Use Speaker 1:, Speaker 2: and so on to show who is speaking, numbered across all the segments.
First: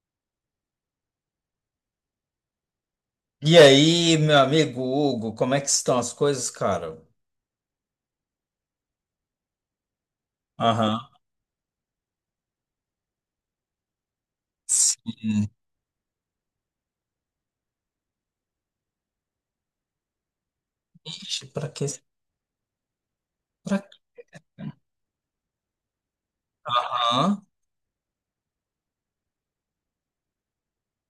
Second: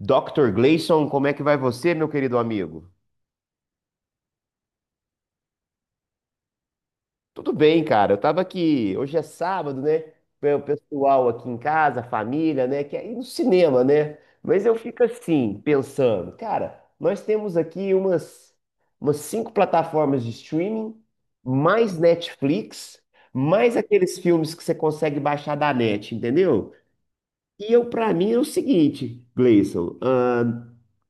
Speaker 1: Dr. Gleison, como é que vai você, meu querido amigo?
Speaker 2: E aí, meu amigo Hugo, como é que estão as coisas, cara?
Speaker 1: Tudo bem, cara. Eu tava aqui, hoje é sábado, né? O
Speaker 2: Aham.
Speaker 1: pessoal aqui em casa, a família, né? Quer ir no cinema, né? Mas eu fico
Speaker 2: Sim.
Speaker 1: assim, pensando, cara, nós temos aqui umas cinco plataformas de streaming,
Speaker 2: Ixi, pra que?
Speaker 1: mais Netflix, mais
Speaker 2: Pra quê?
Speaker 1: aqueles filmes que você consegue baixar da net, entendeu?
Speaker 2: Aham.
Speaker 1: E eu, pra mim, é o seguinte, Gleison,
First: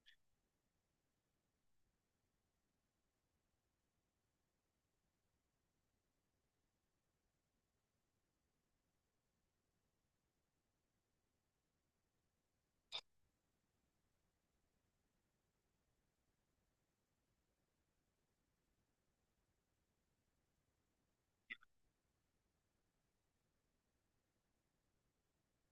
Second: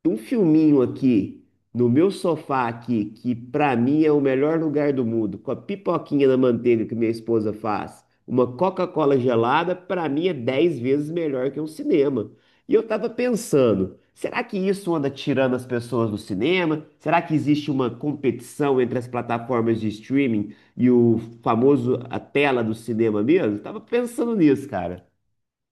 Speaker 1: um filminho aqui no meu sofá aqui, que pra mim é o melhor lugar do mundo, com a pipoquinha na manteiga que minha esposa faz, uma Coca-Cola gelada, pra mim é 10 vezes melhor que um cinema. E eu tava pensando, será que isso anda tirando as pessoas do cinema? Será que existe uma competição entre as plataformas de streaming e o famoso a tela do cinema mesmo? Tava pensando nisso, cara.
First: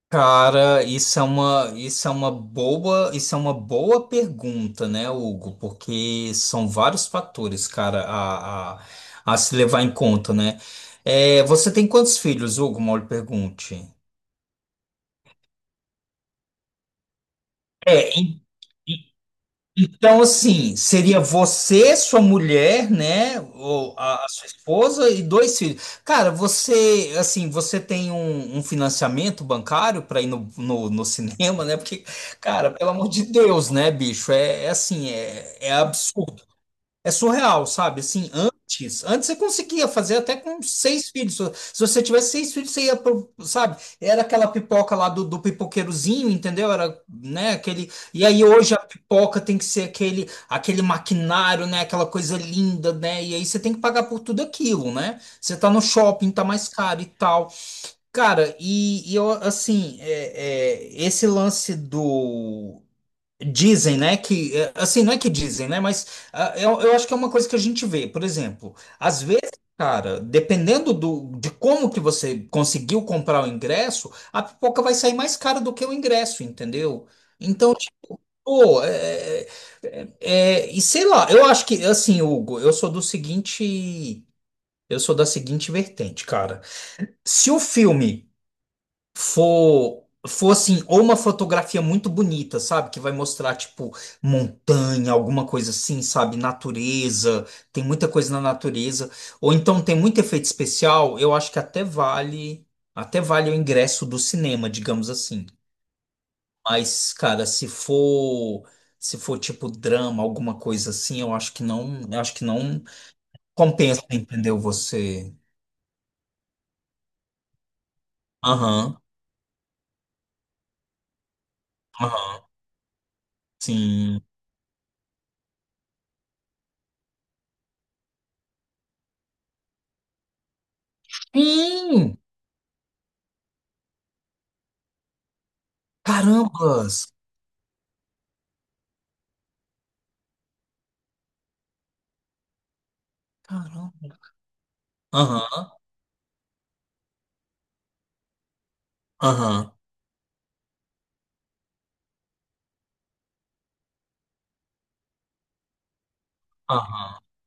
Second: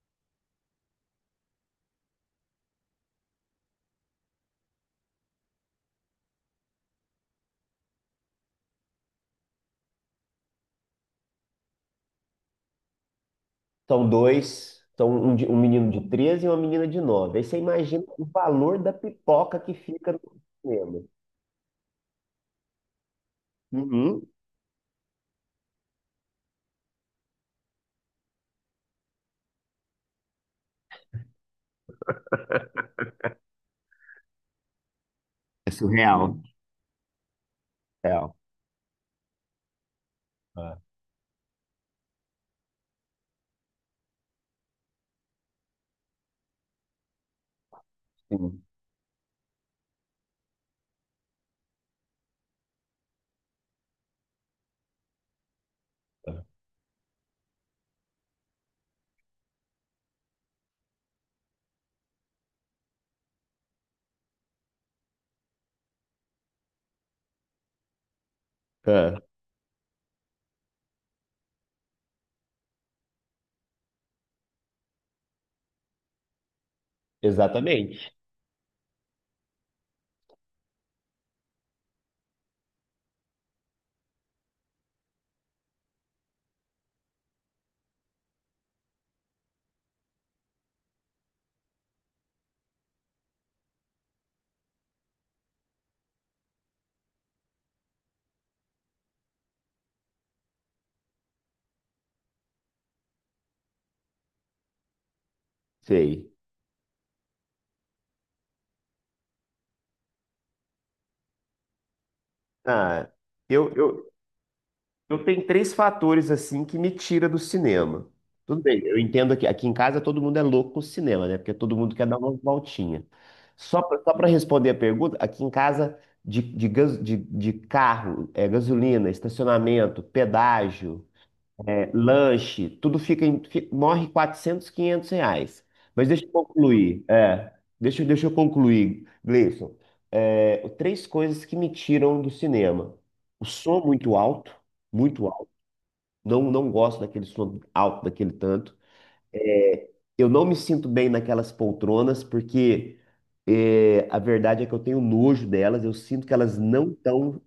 Speaker 2: Cara, isso é uma boa pergunta, né, Hugo? Porque são vários fatores, cara, a se levar em conta, né? É, você tem quantos filhos, Hugo? Mal lhe pergunte.
Speaker 1: São dois, um menino de 13 e uma menina de nove. Aí você imagina
Speaker 2: É.
Speaker 1: o valor da pipoca que fica no
Speaker 2: Então, assim,
Speaker 1: cinema.
Speaker 2: seria você, sua mulher, né? Ou
Speaker 1: Uhum.
Speaker 2: a sua esposa e dois filhos. Cara, você, assim, você tem um financiamento bancário para ir no cinema, né? Porque, cara, pelo amor de Deus, né, bicho? É, é assim, é,
Speaker 1: É
Speaker 2: é
Speaker 1: surreal.
Speaker 2: absurdo. É surreal, sabe? Assim,
Speaker 1: Real.
Speaker 2: antes você conseguia fazer até com
Speaker 1: Ah,
Speaker 2: seis filhos. Se você tivesse seis filhos, você ia pro, sabe? Era aquela pipoca lá do pipoqueirozinho, entendeu? Era, né, aquele. E aí
Speaker 1: sim.
Speaker 2: hoje a pipoca tem que ser aquele maquinário, né? Aquela coisa linda, né? E aí você tem que pagar por tudo aquilo, né? Você tá no shopping, tá mais caro e tal. Cara, e eu, assim, esse lance do. Dizem, né, que, é, assim, não é que dizem, né, mas ah, eu acho que é uma coisa que a gente vê, por exemplo,
Speaker 1: Ah,
Speaker 2: às vezes, cara, dependendo do, de como que você conseguiu comprar o ingresso, a pipoca vai sair mais cara do que o ingresso, entendeu? Então, tipo,
Speaker 1: exatamente.
Speaker 2: e sei lá, eu acho que, assim, Hugo, eu sou da seguinte vertente, cara, se o filme for assim, ou uma fotografia muito bonita, sabe? Que vai mostrar, tipo, montanha, alguma coisa assim, sabe? Natureza, tem muita coisa na natureza. Ou então tem muito efeito especial, eu acho que até vale o ingresso do cinema, digamos assim.
Speaker 1: Sei.
Speaker 2: Mas, cara, se for, se for tipo drama, alguma coisa assim, eu acho que não
Speaker 1: Ah, eu,
Speaker 2: compensa,
Speaker 1: eu,
Speaker 2: entendeu?
Speaker 1: eu
Speaker 2: Você.
Speaker 1: tenho três fatores assim que me tira do cinema. Tudo bem, eu
Speaker 2: Aham,
Speaker 1: entendo que aqui em casa todo mundo é louco com o cinema, né? Porque todo mundo quer dar uma
Speaker 2: aham,
Speaker 1: voltinha. Só
Speaker 2: sim.
Speaker 1: para responder a pergunta, aqui em casa de carro, é, gasolina, estacionamento, pedágio, é,
Speaker 2: Sim!
Speaker 1: lanche, tudo fica morre R$ 400, R$ 500. Mas deixa eu concluir.
Speaker 2: Carambas!
Speaker 1: É, deixa eu concluir, Gleison. É, três coisas que me tiram do cinema. O som
Speaker 2: Caramba.
Speaker 1: muito alto, muito
Speaker 2: Aham,
Speaker 1: não gosto daquele som alto, daquele tanto.
Speaker 2: aham,
Speaker 1: É, eu não me sinto bem naquelas poltronas, porque é, a verdade é que eu tenho nojo delas, eu sinto que elas não
Speaker 2: aham.
Speaker 1: estão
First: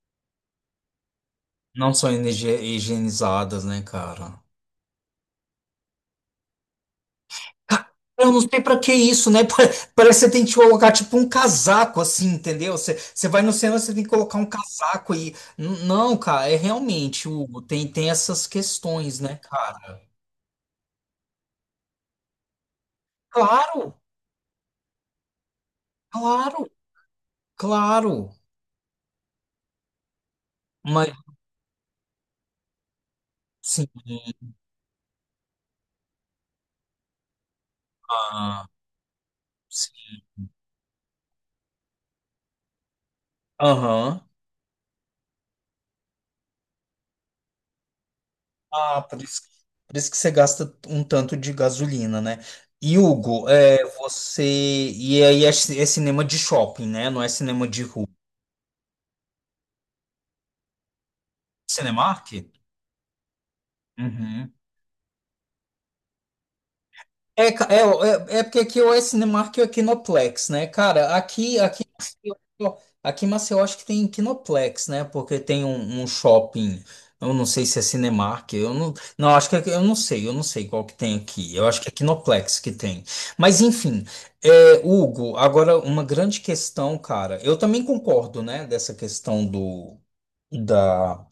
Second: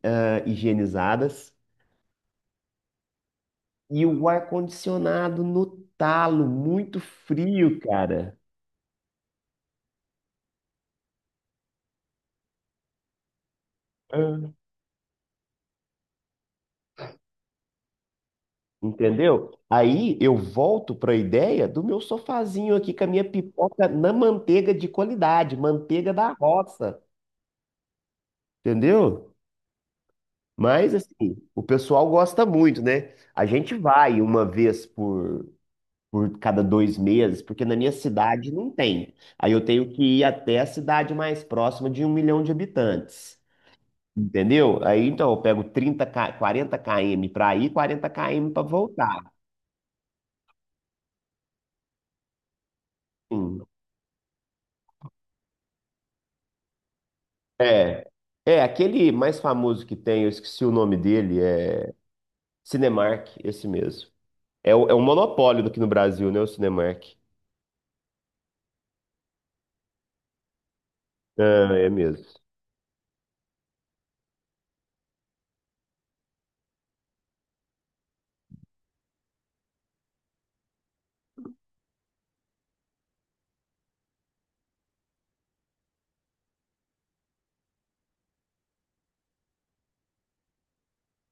Speaker 1: higienizadas.
Speaker 2: Não são higienizadas, né,
Speaker 1: E o
Speaker 2: cara?
Speaker 1: ar-condicionado no talo, muito frio,
Speaker 2: Ca- Eu
Speaker 1: cara.
Speaker 2: não sei pra que isso, né? Parece que você tem que colocar tipo um casaco, assim, entendeu? Você vai no cinema, você tem que colocar um
Speaker 1: Ah.
Speaker 2: casaco e. Não, cara, é realmente, Hugo, tem essas questões, né,
Speaker 1: Entendeu?
Speaker 2: cara?
Speaker 1: Aí eu volto para a ideia do meu sofazinho aqui com a minha pipoca
Speaker 2: Claro,
Speaker 1: na manteiga de qualidade, manteiga da
Speaker 2: claro,
Speaker 1: roça.
Speaker 2: claro.
Speaker 1: Entendeu? Mas,
Speaker 2: Mas,
Speaker 1: assim, o pessoal gosta muito, né? A gente
Speaker 2: sim.
Speaker 1: vai uma vez por cada dois meses, porque na minha cidade
Speaker 2: Ah,
Speaker 1: não tem. Aí eu tenho que
Speaker 2: sim.
Speaker 1: ir até a cidade mais próxima de um milhão de habitantes.
Speaker 2: Aham.
Speaker 1: Entendeu? Aí então eu pego 30 K 40 km para ir, 40 km para
Speaker 2: Ah,
Speaker 1: voltar.
Speaker 2: por isso que você gasta um tanto de gasolina, né? E Hugo,
Speaker 1: Hum.
Speaker 2: é, você. E aí é, é cinema de shopping, né? Não é cinema de
Speaker 1: É.
Speaker 2: rua.
Speaker 1: É, aquele mais famoso que tem, eu esqueci o nome dele,
Speaker 2: É
Speaker 1: é
Speaker 2: Cinemark?
Speaker 1: Cinemark, esse mesmo.
Speaker 2: Uhum.
Speaker 1: É, o- é um monopólio aqui no Brasil, né? O Cinemark.
Speaker 2: É, porque aqui ou é Cinemark ou é Kinoplex, né? Cara, aqui,
Speaker 1: Ah,
Speaker 2: aqui,
Speaker 1: é mesmo.
Speaker 2: ó, aqui em Maceió acho que tem Kinoplex, né? Porque tem um shopping, eu não sei se é Cinemark, eu não, não acho que é, eu não sei qual que tem aqui. Eu acho que é Kinoplex que tem. Mas enfim, é, Hugo, agora uma grande questão, cara. Eu também concordo, né, dessa questão do da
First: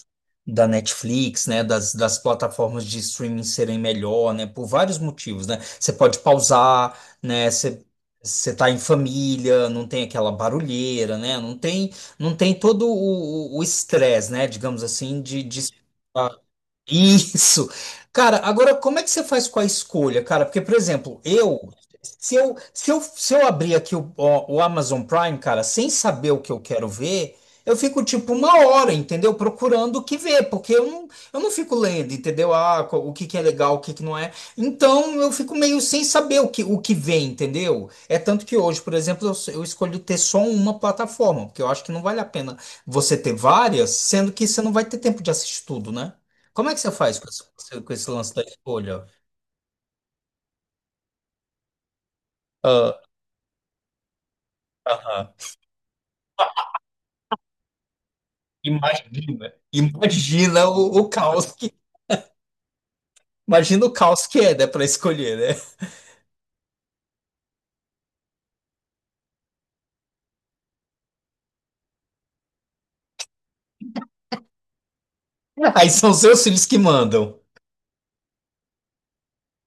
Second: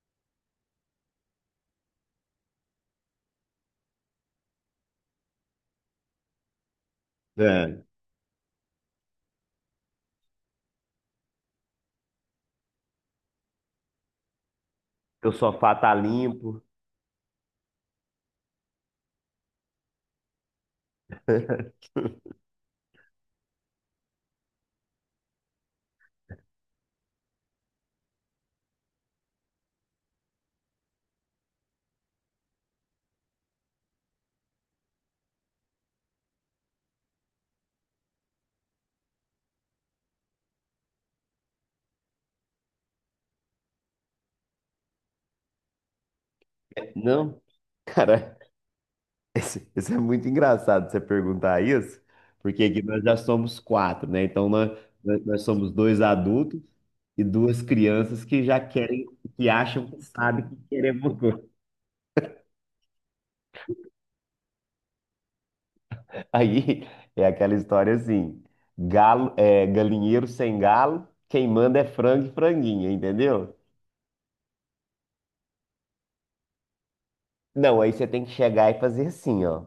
Speaker 2: da Netflix, né, das plataformas de streaming serem melhor, né, por vários motivos, né? Você pode pausar, né,
Speaker 1: É.
Speaker 2: você tá em família, não tem aquela barulheira, né? Não tem todo o estresse, né, digamos assim,
Speaker 1: Que o
Speaker 2: de
Speaker 1: sofá tá limpo.
Speaker 2: isso. Cara, agora como é que você faz com a escolha, cara? Porque, por exemplo, eu, se eu abrir aqui o Amazon Prime, cara, sem saber o que eu quero ver, eu fico tipo uma hora, entendeu? Procurando o que ver, porque eu não fico lendo, entendeu? Ah, o que que é legal, o que que não é. Então, eu fico meio sem saber o que vem, entendeu? É tanto que hoje, por exemplo, eu escolho ter só uma plataforma, porque eu acho que não vale a pena você ter várias, sendo que você não vai ter tempo de assistir tudo, né? Como é que você faz
Speaker 1: Não,
Speaker 2: com esse lance
Speaker 1: cara,
Speaker 2: da escolha?
Speaker 1: isso é muito engraçado você perguntar isso, porque aqui
Speaker 2: Ah,
Speaker 1: nós já somos quatro, né? Então nós, nós
Speaker 2: aham.
Speaker 1: nós somos dois adultos e duas crianças que já querem,
Speaker 2: Imagina,
Speaker 1: que acham que sabem que
Speaker 2: imagina o, o
Speaker 1: queremos. Coisa.
Speaker 2: caos que, imagina o caos que é, né, para escolher, né?
Speaker 1: Aí é aquela história assim: galo, é, galinheiro sem galo, quem manda é frango e franguinha, entendeu?
Speaker 2: Aí são seus filhos que mandam.
Speaker 1: Não, aí você tem que chegar e fazer assim, ó.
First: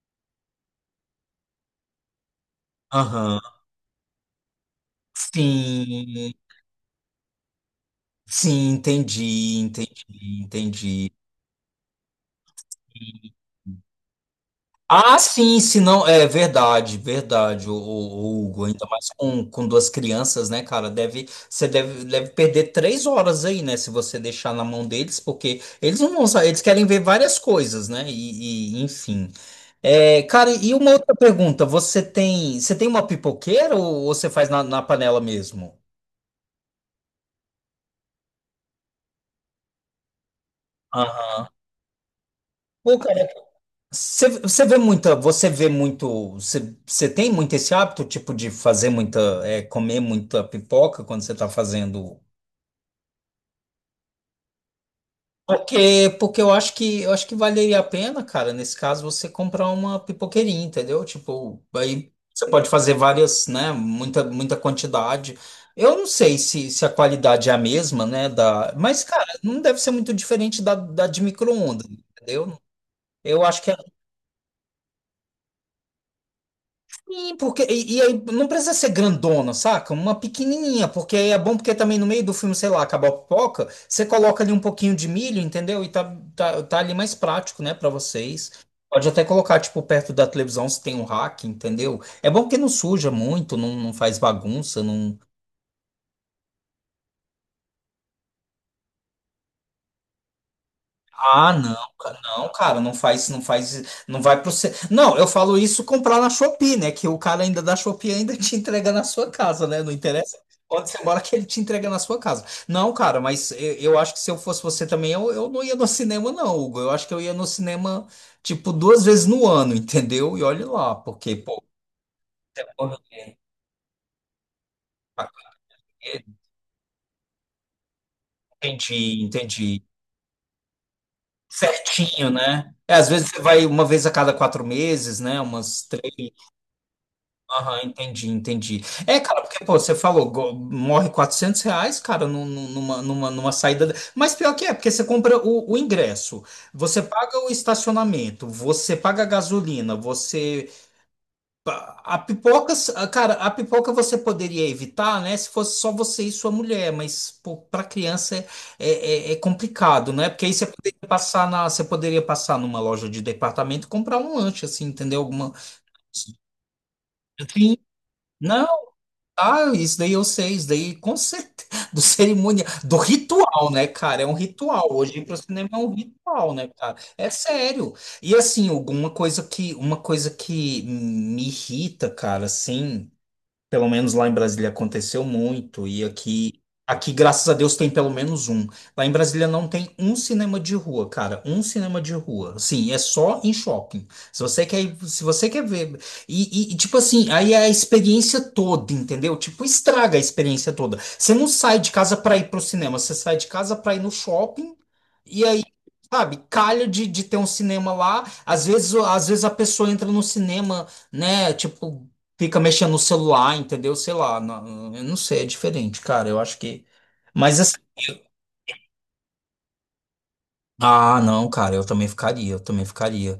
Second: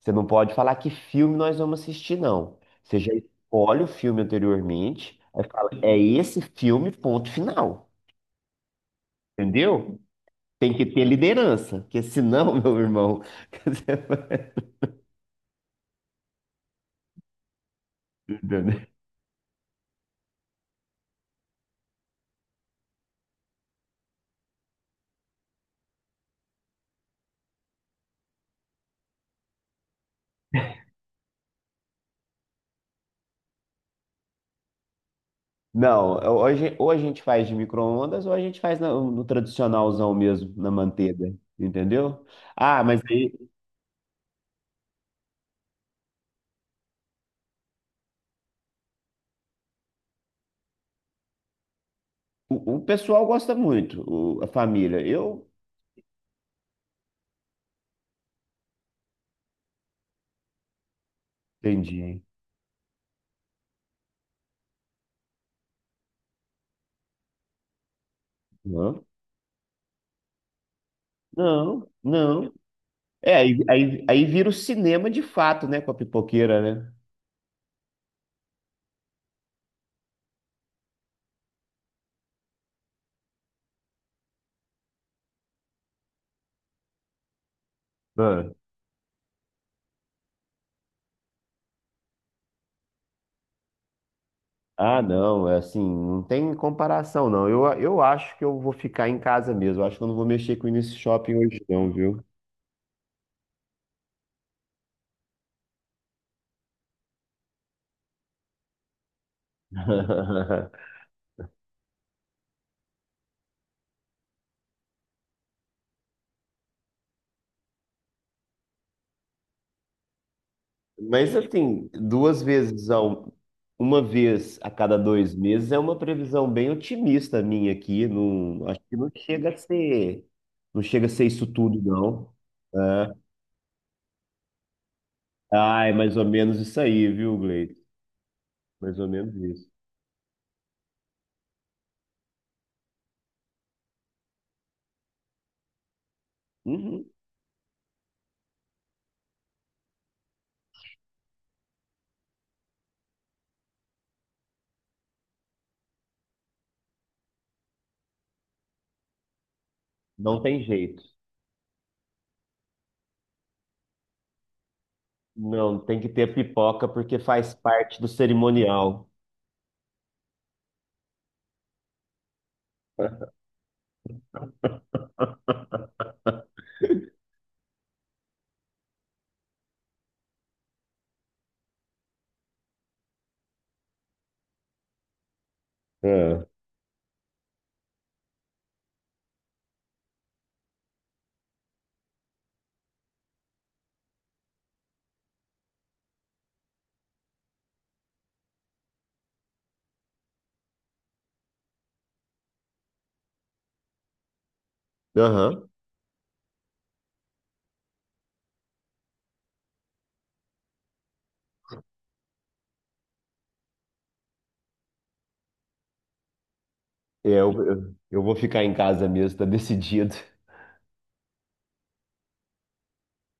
Speaker 1: Você não pode falar que filme nós vamos assistir, não. Você já
Speaker 2: Aham.
Speaker 1: escolhe o filme anteriormente, aí fala, é
Speaker 2: Sim,
Speaker 1: esse filme, ponto final.
Speaker 2: sim, entendi,
Speaker 1: Entendeu?
Speaker 2: entendi,
Speaker 1: Tem que ter
Speaker 2: entendi.
Speaker 1: liderança, porque senão, meu irmão. você vai-
Speaker 2: Ah, sim, se não, é verdade, verdade, o Hugo, ainda mais com duas crianças, né, cara, deve, você deve perder 3 horas aí, né, se você deixar na mão deles, porque eles não vão saber, eles querem ver várias coisas, né, enfim. É, cara, e uma outra pergunta, você tem uma pipoqueira ou você faz na panela mesmo?
Speaker 1: Não, hoje ou a gente faz de micro-ondas ou a gente faz no tradicionalzão mesmo, na manteiga.
Speaker 2: Aham.
Speaker 1: Entendeu? Ah,
Speaker 2: Pô,
Speaker 1: mas
Speaker 2: cara,
Speaker 1: aí
Speaker 2: Você vê muita, você vê muito, você tem muito esse hábito, tipo, de fazer muita, comer muita pipoca quando você está fazendo.
Speaker 1: o pessoal gosta muito, a família. Eu
Speaker 2: Porque, porque eu acho que valeria a pena, cara, nesse caso, você comprar uma pipoqueirinha, entendeu? Tipo, aí
Speaker 1: entendi.
Speaker 2: você pode fazer várias, né? Muita, muita quantidade. Eu não sei se a qualidade é a mesma, né? Da, mas,
Speaker 1: Não,
Speaker 2: cara, não deve ser muito diferente da de
Speaker 1: não,
Speaker 2: micro-ondas,
Speaker 1: não.
Speaker 2: entendeu?
Speaker 1: É,
Speaker 2: Eu acho que é.
Speaker 1: aí vira o cinema de fato, né, com a pipoqueira, né?
Speaker 2: Sim, porque e aí não precisa ser grandona, saca? Uma pequenininha, porque aí é bom porque também no meio do filme, sei lá, acabou a pipoca, você coloca ali um pouquinho de milho, entendeu? E tá ali mais prático, né, pra
Speaker 1: Ah,
Speaker 2: vocês. Pode até colocar, tipo, perto da televisão se tem um rack, entendeu? É bom porque não suja muito, não, não faz bagunça,
Speaker 1: ah,
Speaker 2: não.
Speaker 1: não, é assim, não tem comparação, não. Eu acho que eu vou ficar em casa mesmo. Eu acho que eu não vou mexer com esse shopping
Speaker 2: Ah,
Speaker 1: hoje,
Speaker 2: não,
Speaker 1: não,
Speaker 2: cara,
Speaker 1: viu?
Speaker 2: não, cara, não faz, não faz, não vai pro você. Não, eu falo isso comprar na Shopee, né? Que o cara ainda da Shopee ainda te entrega na sua casa, né? Não interessa onde você mora que ele te entrega na sua casa. Não, cara, mas eu acho que se eu fosse você também, eu não ia no cinema, não, Hugo. Eu acho que eu ia no cinema, tipo, duas vezes no ano, entendeu? E olhe lá,
Speaker 1: Mas,
Speaker 2: porque, pô,
Speaker 1: assim,
Speaker 2: você morre de
Speaker 1: uma vez a cada dois meses é uma
Speaker 2: maconheiro.
Speaker 1: previsão bem otimista minha aqui. Não, acho que
Speaker 2: Entendi, entendi.
Speaker 1: não chega a ser isso tudo,
Speaker 2: Certinho,
Speaker 1: não.
Speaker 2: né? É, às
Speaker 1: É.
Speaker 2: vezes você vai uma vez a cada 4 meses, né? Umas
Speaker 1: Ah, é mais ou
Speaker 2: três.
Speaker 1: menos isso aí, viu, Gleito?
Speaker 2: Aham, entendi, entendi.
Speaker 1: Mais ou
Speaker 2: É,
Speaker 1: menos
Speaker 2: cara, porque,
Speaker 1: isso.
Speaker 2: pô, você falou, morre R$ 400, cara, numa saída. Mas pior que é, porque você compra o ingresso, você
Speaker 1: Uhum.
Speaker 2: paga o estacionamento, você paga a gasolina, você. A pipoca, cara, a pipoca você poderia evitar, né, se fosse só você e sua mulher, mas, pô, pra criança é, é complicado, né?
Speaker 1: Não
Speaker 2: Porque aí
Speaker 1: tem
Speaker 2: você poderia
Speaker 1: jeito.
Speaker 2: passar na, você poderia passar numa loja de departamento e comprar um lanche, assim, entendeu? Alguma.
Speaker 1: Não, tem que ter pipoca porque faz
Speaker 2: Sim.
Speaker 1: parte do
Speaker 2: Não,
Speaker 1: cerimonial.
Speaker 2: ah, isso daí eu sei, isso daí com certeza, do cerimonial, do ritual, né, cara? É um ritual. Hoje ir pro cinema é um ritual, né, cara? É sério. E assim, alguma coisa que, uma coisa que me irrita, cara, assim. Pelo menos lá em Brasília aconteceu muito, e
Speaker 1: É.
Speaker 2: aqui, aqui, graças a Deus, tem pelo menos um. Lá em Brasília não tem um cinema de rua, cara, um cinema de rua. Assim, é só em shopping. Se você quer ver. Tipo assim, aí é a experiência toda, entendeu? Tipo, estraga a experiência toda. Você não sai de casa para ir pro cinema, você sai de casa para ir no shopping, e aí.
Speaker 1: Aham.
Speaker 2: Sabe, calha de ter um cinema lá. Às vezes a pessoa entra no cinema, né? Tipo, fica mexendo no celular, entendeu? Sei lá, não, eu não sei, é diferente, cara. Eu acho que. Mas assim.
Speaker 1: Eu vou ficar em casa mesmo, tá decidido.
Speaker 2: Ah, não, cara, eu também ficaria, eu também ficaria.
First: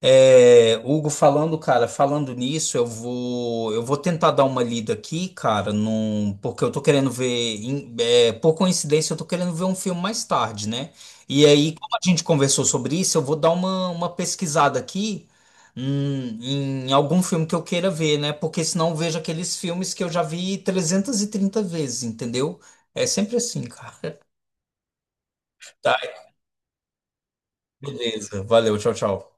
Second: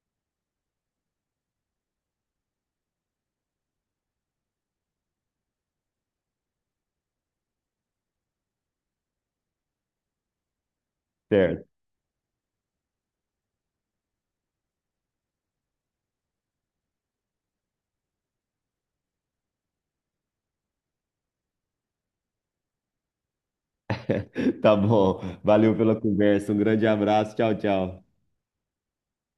Speaker 2: É, Hugo, falando, cara, falando nisso, eu vou tentar dar uma lida aqui, cara, num, porque eu tô querendo ver, por coincidência, eu tô querendo ver um filme mais tarde, né? E
Speaker 1: Certo.
Speaker 2: aí, como a gente conversou sobre isso, eu vou dar uma pesquisada aqui, em algum filme que eu queira ver, né? Porque senão eu vejo aqueles filmes que eu já vi 330 vezes, entendeu? É sempre assim, cara.
Speaker 1: Tá bom. Valeu pela
Speaker 2: Tá,
Speaker 1: conversa. Um grande abraço. Tchau, tchau.
Speaker 2: beleza. Valeu, tchau, tchau.